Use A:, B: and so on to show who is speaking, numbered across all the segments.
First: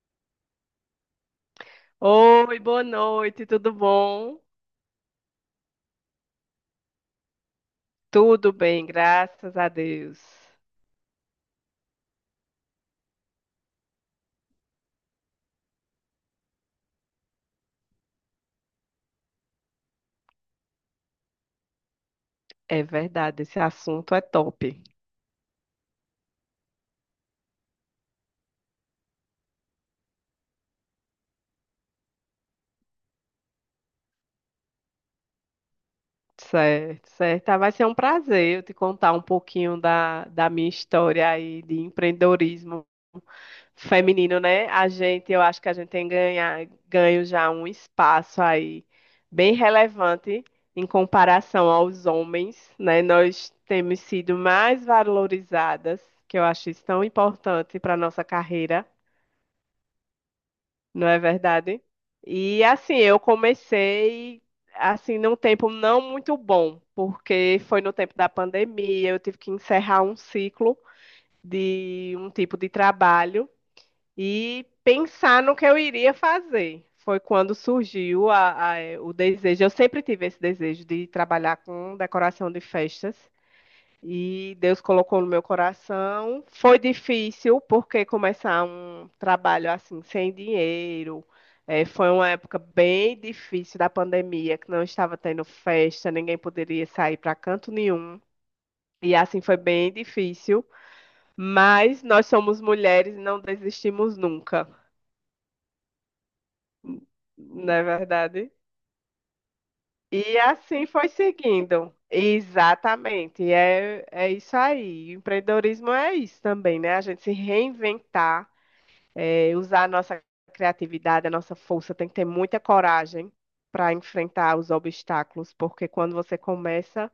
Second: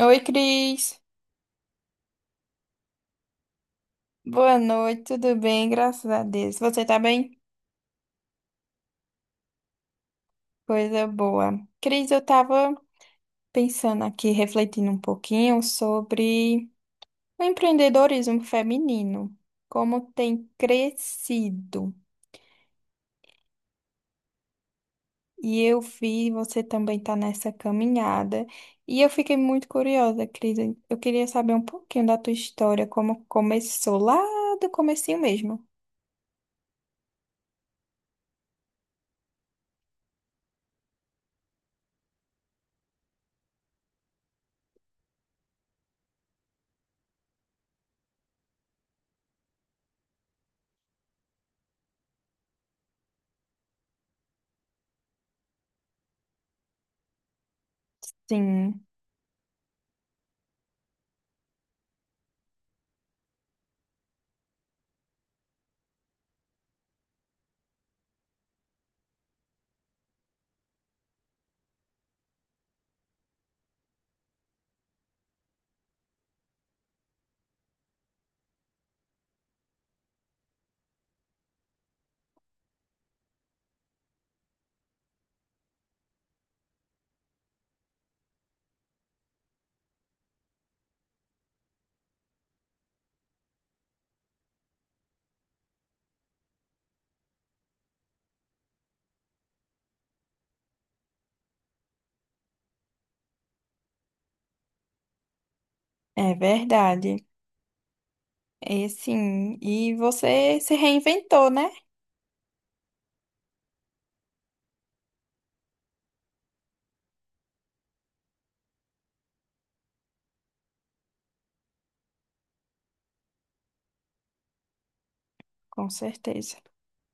A: Oi, Cris.
B: Oi, boa noite, tudo bom?
A: Boa noite, tudo bem? Graças a Deus. Você tá bem?
B: Tudo bem, graças a Deus.
A: Coisa boa. Cris, eu tava pensando aqui, refletindo um pouquinho sobre o empreendedorismo feminino, como tem crescido.
B: É verdade, esse assunto é top.
A: E eu vi você também tá nessa caminhada. E eu fiquei muito curiosa, Cris. Eu queria saber um pouquinho da tua história, como começou lá do comecinho mesmo.
B: Certo, certo. Vai ser um prazer eu te contar um pouquinho da minha história aí de empreendedorismo feminino, né? Eu acho que a gente tem ganho já um espaço aí bem relevante em comparação aos homens, né? Nós temos sido mais valorizadas, que eu acho isso tão importante para a nossa
A: Sim,
B: carreira. Não é verdade? E assim, eu comecei assim num tempo não muito bom, porque foi no tempo da pandemia, eu tive que encerrar um ciclo de um tipo de trabalho e pensar no que eu iria fazer. Foi quando surgiu o desejo. Eu sempre tive esse desejo de trabalhar com decoração de festas. E Deus colocou no meu coração. Foi difícil, porque começar um trabalho assim, sem dinheiro, foi uma época bem difícil da pandemia, que não estava tendo festa, ninguém poderia sair para canto nenhum. E assim foi bem difícil. Mas nós somos mulheres e não desistimos nunca,
A: é verdade.
B: não é verdade?
A: É sim, e
B: E
A: você se
B: assim foi
A: reinventou, né?
B: seguindo. Exatamente. É, isso aí. Empreendedorismo é isso também, né? A gente se reinventar, é, usar a nossa criatividade, a nossa força, tem que ter muita coragem para enfrentar os obstáculos,
A: Com
B: porque quando você
A: certeza.
B: começa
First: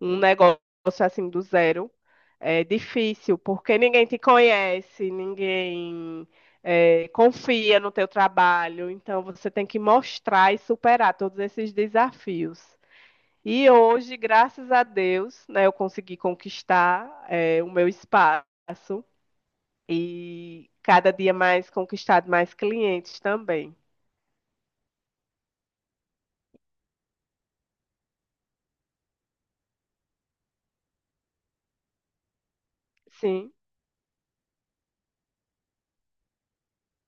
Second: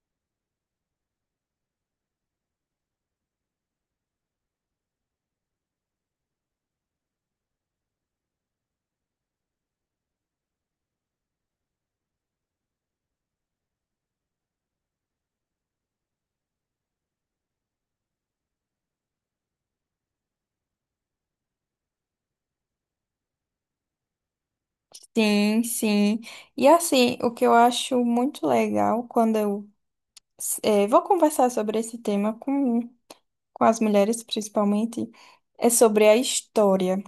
B: um negócio assim do zero, é difícil, porque ninguém te conhece, ninguém confia no teu trabalho, então você tem que mostrar e superar todos esses desafios. E hoje, graças a Deus, né, eu consegui conquistar é, o meu espaço e cada dia mais conquistado mais clientes também.
A: Sim, sim. E assim, o que eu acho muito legal quando eu vou conversar sobre esse tema
B: Sim,
A: com as mulheres, principalmente, é sobre a história.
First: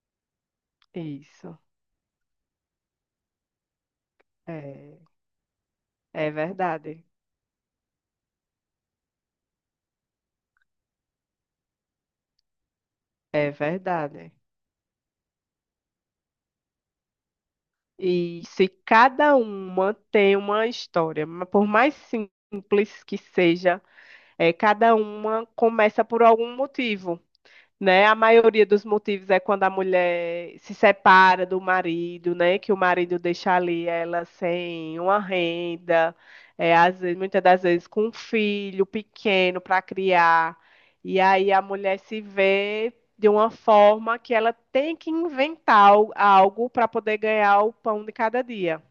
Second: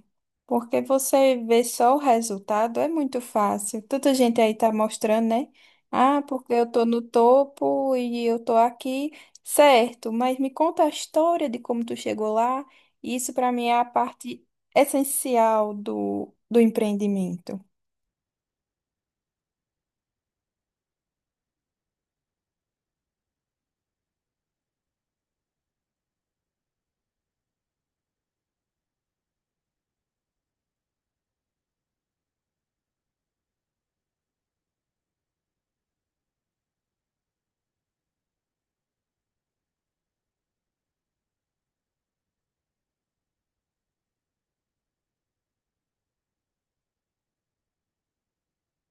A: Porque você
B: isso.
A: vê só o resultado, é muito fácil. Tanta gente aí tá
B: É,
A: mostrando, né? Ah,
B: é
A: porque eu tô no
B: verdade.
A: topo e eu tô aqui. Certo, mas me conta a história de como tu chegou lá. Isso para
B: É
A: mim é a
B: verdade.
A: parte essencial do empreendimento.
B: E se cada uma tem uma história, por mais simples que seja, é, cada uma começa por algum motivo. Né? A maioria dos motivos é quando a mulher se separa do marido, né? Que o marido deixa ali ela sem uma renda, é, às vezes, muitas das vezes com um filho pequeno para criar. E aí a mulher se vê de uma forma que ela tem que inventar algo para poder ganhar o pão de cada dia.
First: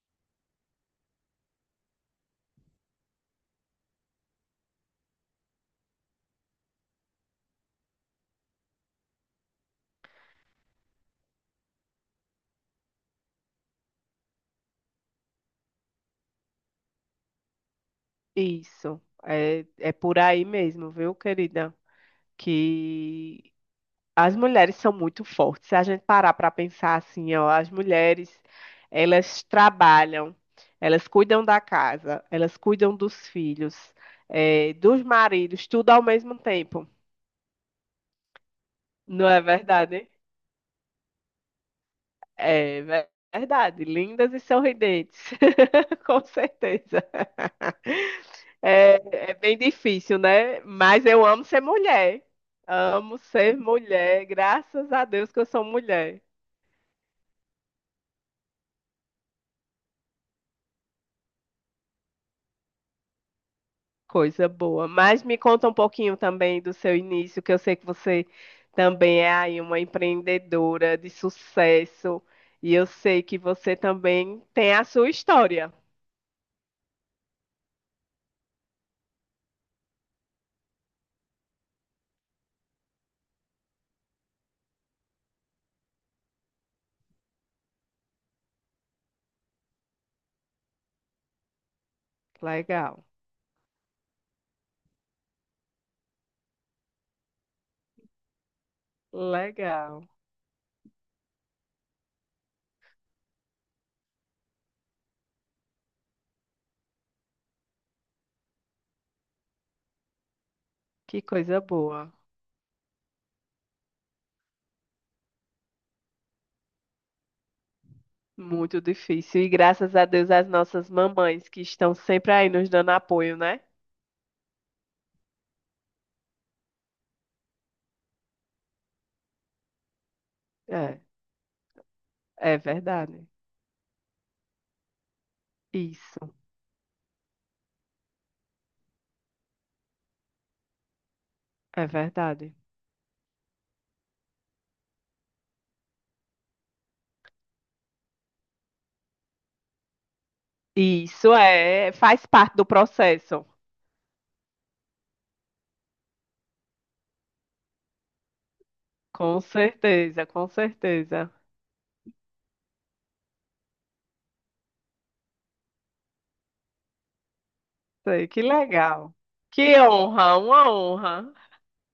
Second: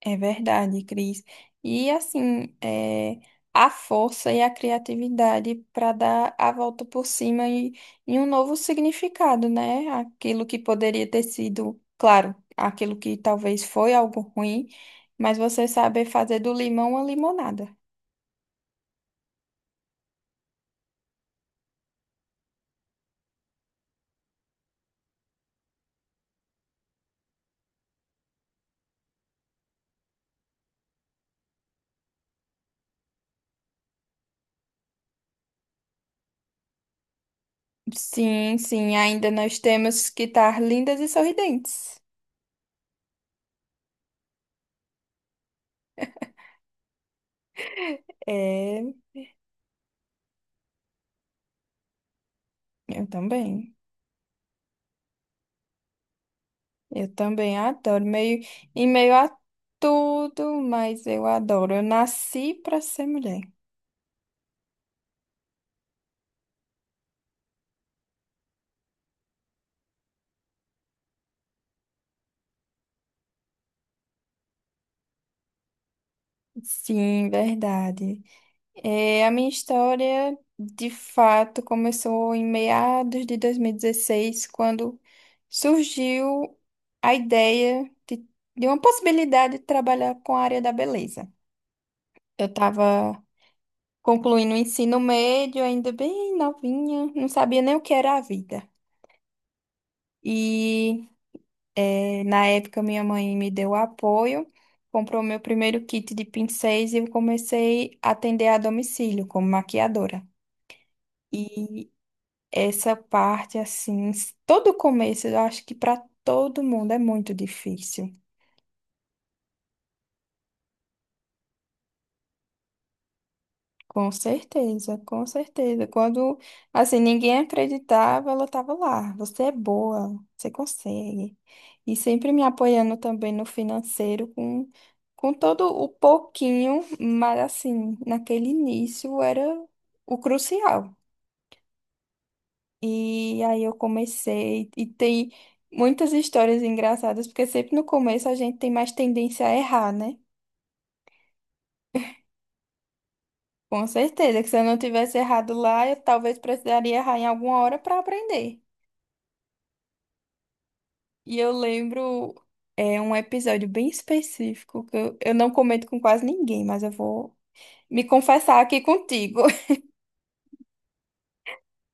A: É verdade, Cris. E assim, é, a força e a criatividade para dar a volta por cima e um novo significado, né? Aquilo que poderia ter sido, claro, aquilo que talvez foi algo ruim, mas você saber fazer do limão uma limonada.
B: Isso. É, é por aí mesmo, viu, querida? Que as mulheres são muito fortes. Se a gente parar para pensar assim, ó, as mulheres, elas trabalham, elas cuidam da casa, elas cuidam dos filhos, dos maridos, tudo ao mesmo tempo.
A: Sim, sim,
B: Não
A: ainda
B: é
A: nós
B: verdade?
A: temos que estar lindas e sorridentes.
B: É ver- verdade. Lindas e sorridentes. Com certeza.
A: É,
B: É, é bem difícil, né? Mas eu amo ser mulher.
A: eu
B: Amo ser
A: também.
B: mulher. Graças a Deus que eu sou mulher.
A: Eu também adoro. Meio, em meio a tudo, mas eu adoro. Eu nasci para ser mulher.
B: Coisa boa. Mas me conta um pouquinho também do seu início, que eu sei que você também é aí uma empreendedora de sucesso. E eu sei que você também tem a sua história.
A: Sim, verdade. É, a minha história, de fato, começou em meados de 2016, quando surgiu a ideia de uma possibilidade de trabalhar com a área da beleza. Eu
B: Legal,
A: estava concluindo o ensino médio, ainda bem novinha, não sabia nem o que era a vida.
B: legal.
A: E é, na época, minha mãe me deu apoio, comprou meu primeiro kit de pincéis e eu comecei a atender a domicílio como maquiadora.
B: Que coisa
A: E
B: boa.
A: essa parte, assim, todo começo, eu acho que para todo mundo é muito difícil.
B: Muito difícil. E graças a Deus as nossas mamães que estão sempre aí nos dando apoio, né?
A: Com certeza, com certeza. Quando, assim, ninguém acreditava, ela estava lá. Você é boa, você
B: É,
A: consegue. E sempre me
B: é
A: apoiando
B: verdade.
A: também no financeiro, com todo o
B: Isso,
A: pouquinho, mas, assim, naquele início era o crucial.
B: é verdade.
A: E aí eu comecei, e tem muitas histórias engraçadas, porque sempre no começo a gente tem mais tendência a errar, né?
B: Isso é, faz parte do processo.
A: Com certeza, que se eu não tivesse errado lá, eu talvez precisaria errar em alguma hora para aprender.
B: Com certeza, com certeza.
A: E eu lembro é um episódio bem específico que eu não comento com quase ninguém, mas eu vou me
B: Sei, que
A: confessar aqui
B: legal.
A: contigo.
B: Que honra, uma honra.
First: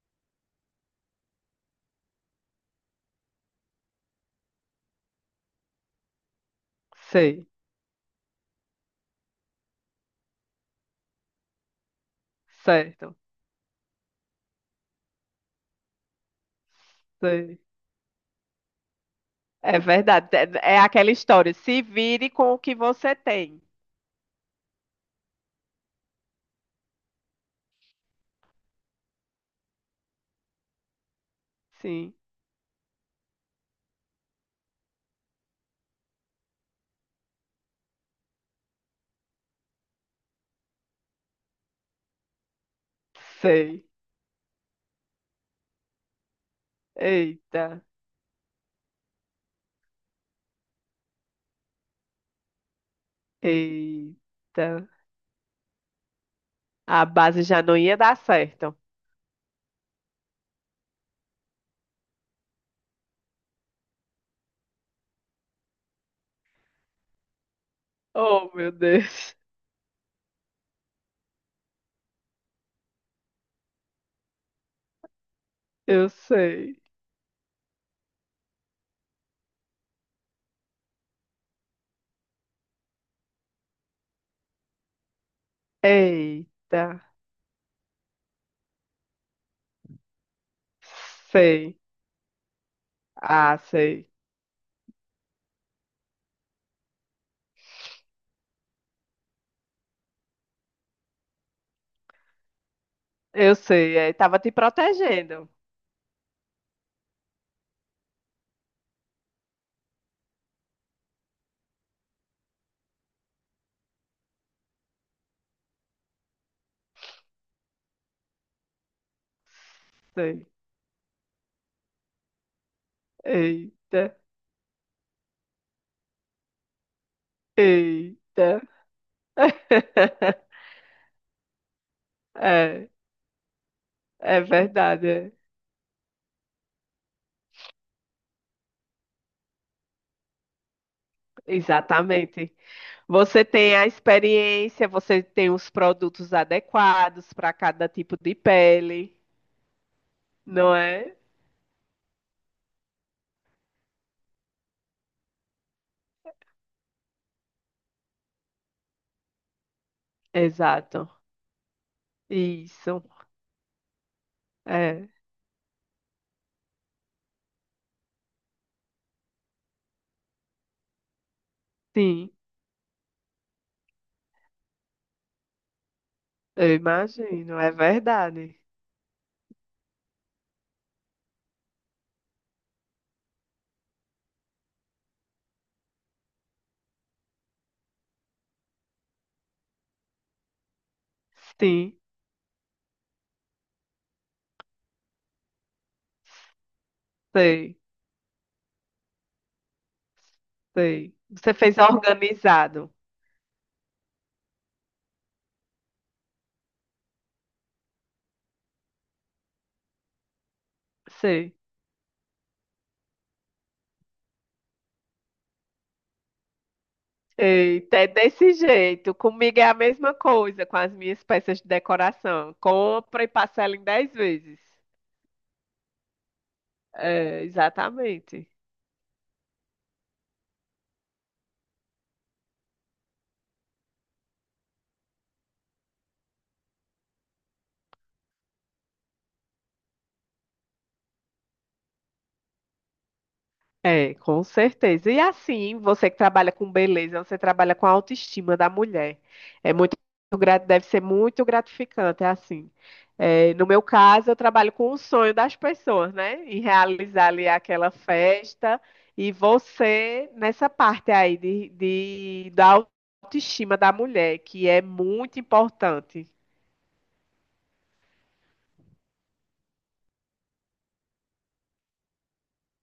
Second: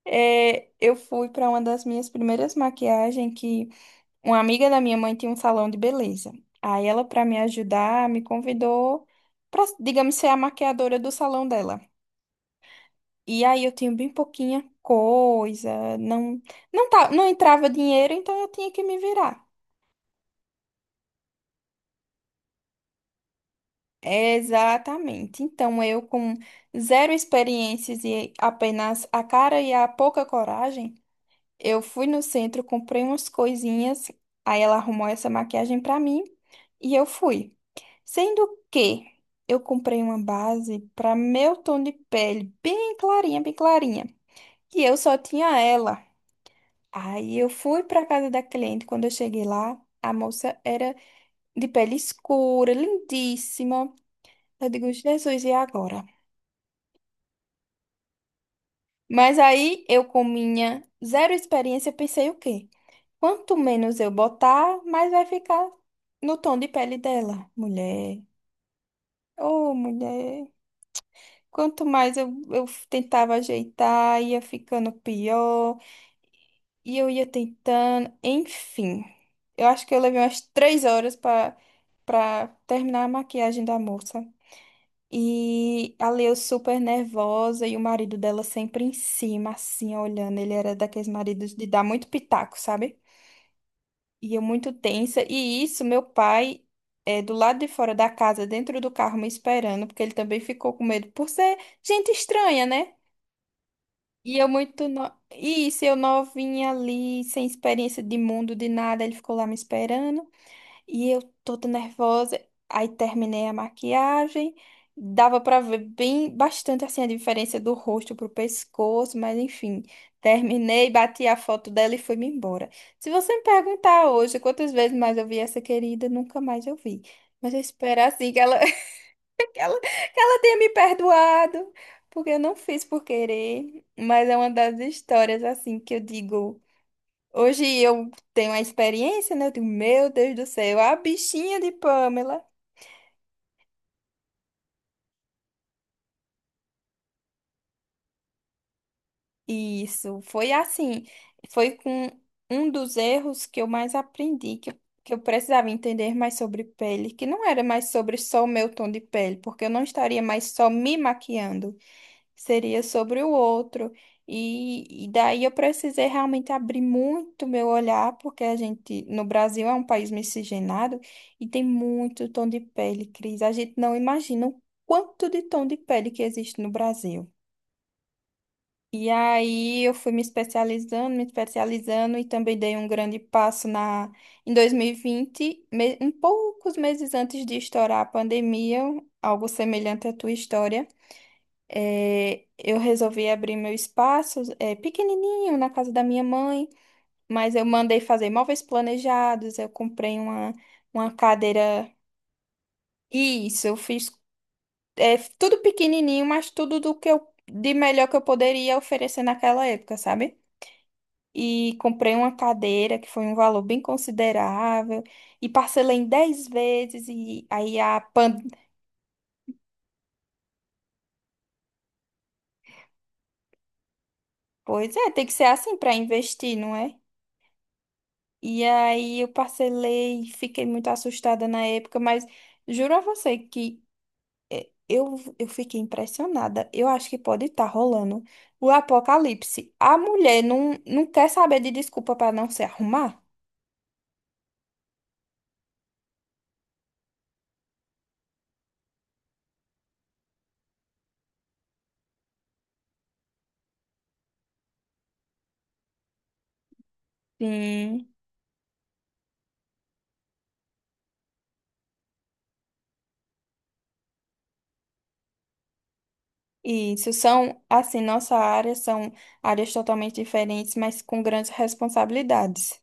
A: É, eu fui para uma das minhas primeiras maquiagens que uma amiga da minha mãe tinha um salão de beleza. Aí ela, para me
B: Sei,
A: ajudar, me convidou para, digamos, ser a maquiadora do salão dela.
B: certo,
A: E aí eu tinha bem pouquinha coisa, não tá, não
B: sei.
A: entrava dinheiro, então eu tinha que me virar.
B: É verdade. É, é aquela história. Se vire com o que você tem.
A: Exatamente. Então, eu com zero experiências e apenas a cara e a pouca coragem, eu fui
B: Sim,
A: no centro, comprei umas coisinhas, aí ela arrumou essa maquiagem pra mim e eu fui. Sendo que eu comprei uma base pra meu tom de pele, bem
B: sei.
A: clarinha, e eu só tinha ela. Aí eu
B: Eita,
A: fui pra casa da cliente, quando eu cheguei lá, a moça era de pele escura, lindíssima. Eu
B: eita.
A: digo, Jesus, e agora?
B: A base já não ia dar certo.
A: Mas aí eu, com minha zero experiência, pensei o quê? Quanto menos eu botar, mais vai ficar no tom de pele dela. Mulher,
B: Oh, meu Deus.
A: ô mulher. Quanto mais eu tentava ajeitar, ia ficando pior.
B: Eu sei.
A: E eu ia tentando. Enfim, eu acho que eu levei umas 3 horas para terminar a maquiagem da moça. E a Leo super
B: Eita,
A: nervosa e o marido dela sempre em cima, assim, olhando. Ele era daqueles maridos de
B: sei.
A: dar muito pitaco, sabe?
B: Ah, sei.
A: E eu muito tensa. E isso, meu pai, é, do lado de fora da casa, dentro do carro, me esperando, porque ele também ficou com medo por ser gente estranha, né?
B: Eu sei. É,
A: E
B: tava
A: eu
B: te
A: muito. No...
B: protegendo.
A: E isso, eu novinha ali, sem experiência de mundo, de nada, ele ficou lá me esperando. E eu toda nervosa, aí terminei a maquiagem, dava pra ver bem bastante assim a diferença do rosto pro pescoço, mas enfim,
B: Sei.
A: terminei, bati a foto dela e fui-me embora. Se você me perguntar
B: Eita,
A: hoje quantas vezes mais eu vi essa querida, nunca mais eu vi. Mas eu espero assim que ela,
B: eita.
A: que ela tenha me perdoado, porque eu não fiz
B: É,
A: por querer, mas é
B: é
A: uma das
B: verdade. É.
A: histórias assim que eu digo. Hoje eu tenho a experiência, né? Eu digo, meu Deus do céu, a bichinha de Pamela.
B: Exatamente. Você tem a experiência, você tem os produtos adequados para cada tipo de pele,
A: Isso, foi
B: não
A: assim.
B: é?
A: Foi com um dos erros que eu mais aprendi, que eu precisava entender mais sobre pele, que não era mais sobre só o meu tom de pele, porque eu não estaria mais só me
B: Exato.
A: maquiando. Seria
B: Isso.
A: sobre o outro. E
B: É,
A: daí eu precisei realmente abrir muito meu olhar, porque a gente, no Brasil, é um país miscigenado e tem muito
B: sim,
A: tom de pele, Cris. A gente não imagina o quanto de tom de pele que existe no
B: eu
A: Brasil.
B: imagino, é verdade.
A: E aí eu fui me especializando e também dei um grande passo na em 2020, um poucos meses antes de estourar a pandemia, algo semelhante à tua história.
B: Sim,
A: É, eu resolvi abrir meu espaço, é, pequenininho, na casa da minha mãe, mas eu
B: sei,
A: mandei fazer móveis planejados, uma
B: sei. Você fez
A: cadeira.
B: organizado.
A: Isso, eu fiz, é, tudo pequenininho, mas tudo do que eu, de melhor que eu poderia oferecer naquela época, sabe?
B: Sei.
A: E comprei uma cadeira que foi um valor bem considerável e parcelei em 10 vezes e aí
B: Eita,
A: a
B: é
A: pan...
B: desse jeito. Comigo é a mesma coisa com as minhas peças de decoração. Compra e parcela em 10 vezes.
A: Pois é, tem que ser assim para investir, não é?
B: É, exatamente.
A: E aí eu parcelei, fiquei muito assustada na época, mas juro a você que eu fiquei impressionada. Eu acho que pode estar rolando o apocalipse. A mulher não, não quer saber de desculpa para não se arrumar?
B: É, com certeza. E assim, você que trabalha com beleza, você trabalha com a autoestima da mulher. É muito deve ser muito gratificante, é assim. É, no meu caso, eu trabalho com o sonho das pessoas, né? Em realizar ali aquela
A: Sim.
B: festa. E você, nessa parte aí da autoestima da mulher, que é muito importante.
A: Isso são, assim, nossa área são áreas totalmente diferentes, mas com grandes responsabilidades.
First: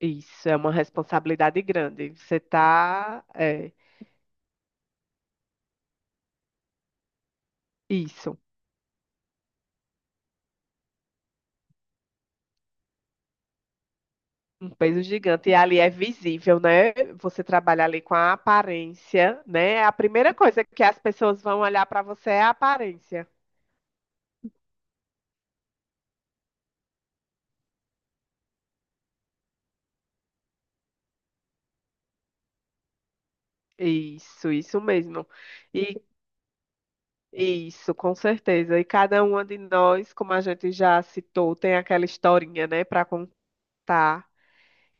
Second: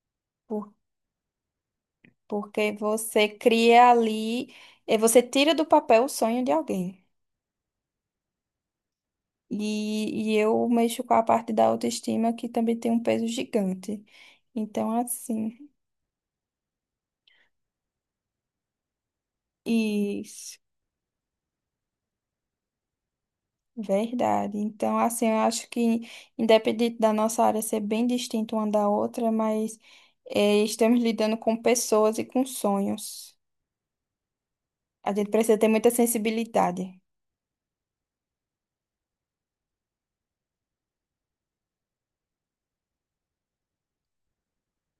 B: Isso, é uma
A: Por,
B: responsabilidade grande. Você
A: porque
B: tá,
A: você
B: é,
A: cria ali, eh, você tira do papel o sonho de alguém.
B: isso.
A: E eu mexo com a parte da autoestima que também tem um peso gigante.
B: Um
A: Então,
B: peso gigante. E
A: assim,
B: ali é visível, né? Você trabalha ali com a aparência, né? A primeira
A: isso,
B: coisa que as pessoas vão olhar para você é a aparência.
A: verdade. Então, assim, eu acho que, independente da nossa área ser bem distinta uma da outra, mas eh, estamos lidando com pessoas e com sonhos.
B: Isso
A: A
B: mesmo.
A: gente precisa ter muita
B: E
A: sensibilidade.
B: isso, com certeza. E cada uma de nós, como a gente já citou, tem aquela historinha, né, para contar.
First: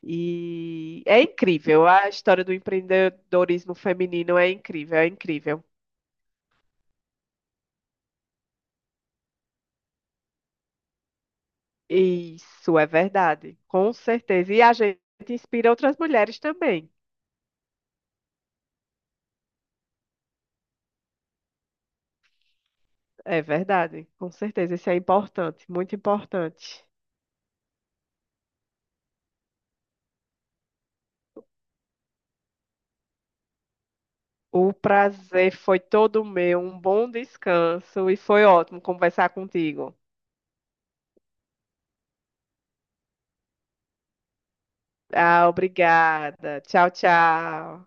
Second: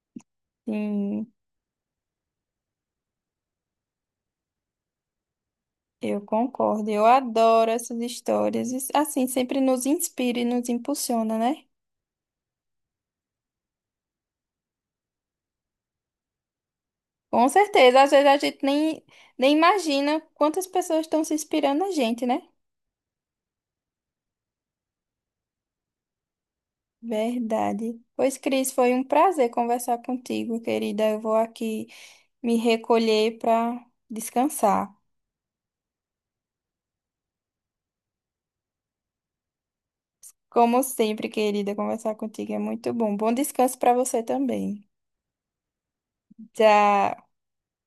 B: E é
A: Sim,
B: incrível. A história do empreendedorismo feminino é incrível, é incrível.
A: eu concordo. Eu adoro essas histórias. E, assim, sempre nos inspira e nos impulsiona, né?
B: Isso é verdade, com certeza. E a gente inspira outras mulheres também.
A: Com certeza, às vezes a gente nem, nem imagina quantas pessoas estão se inspirando na gente, né?
B: É verdade, com certeza. Isso é importante, muito importante.
A: Verdade. Pois, Cris, foi um prazer conversar contigo, querida. Eu vou aqui me recolher para
B: O
A: descansar.
B: prazer foi todo meu, um bom descanso e foi ótimo conversar contigo.
A: Como sempre, querida, conversar contigo é muito bom. Bom descanso para você também.
B: Ah, obrigada. Tchau,
A: Tchau.
B: tchau.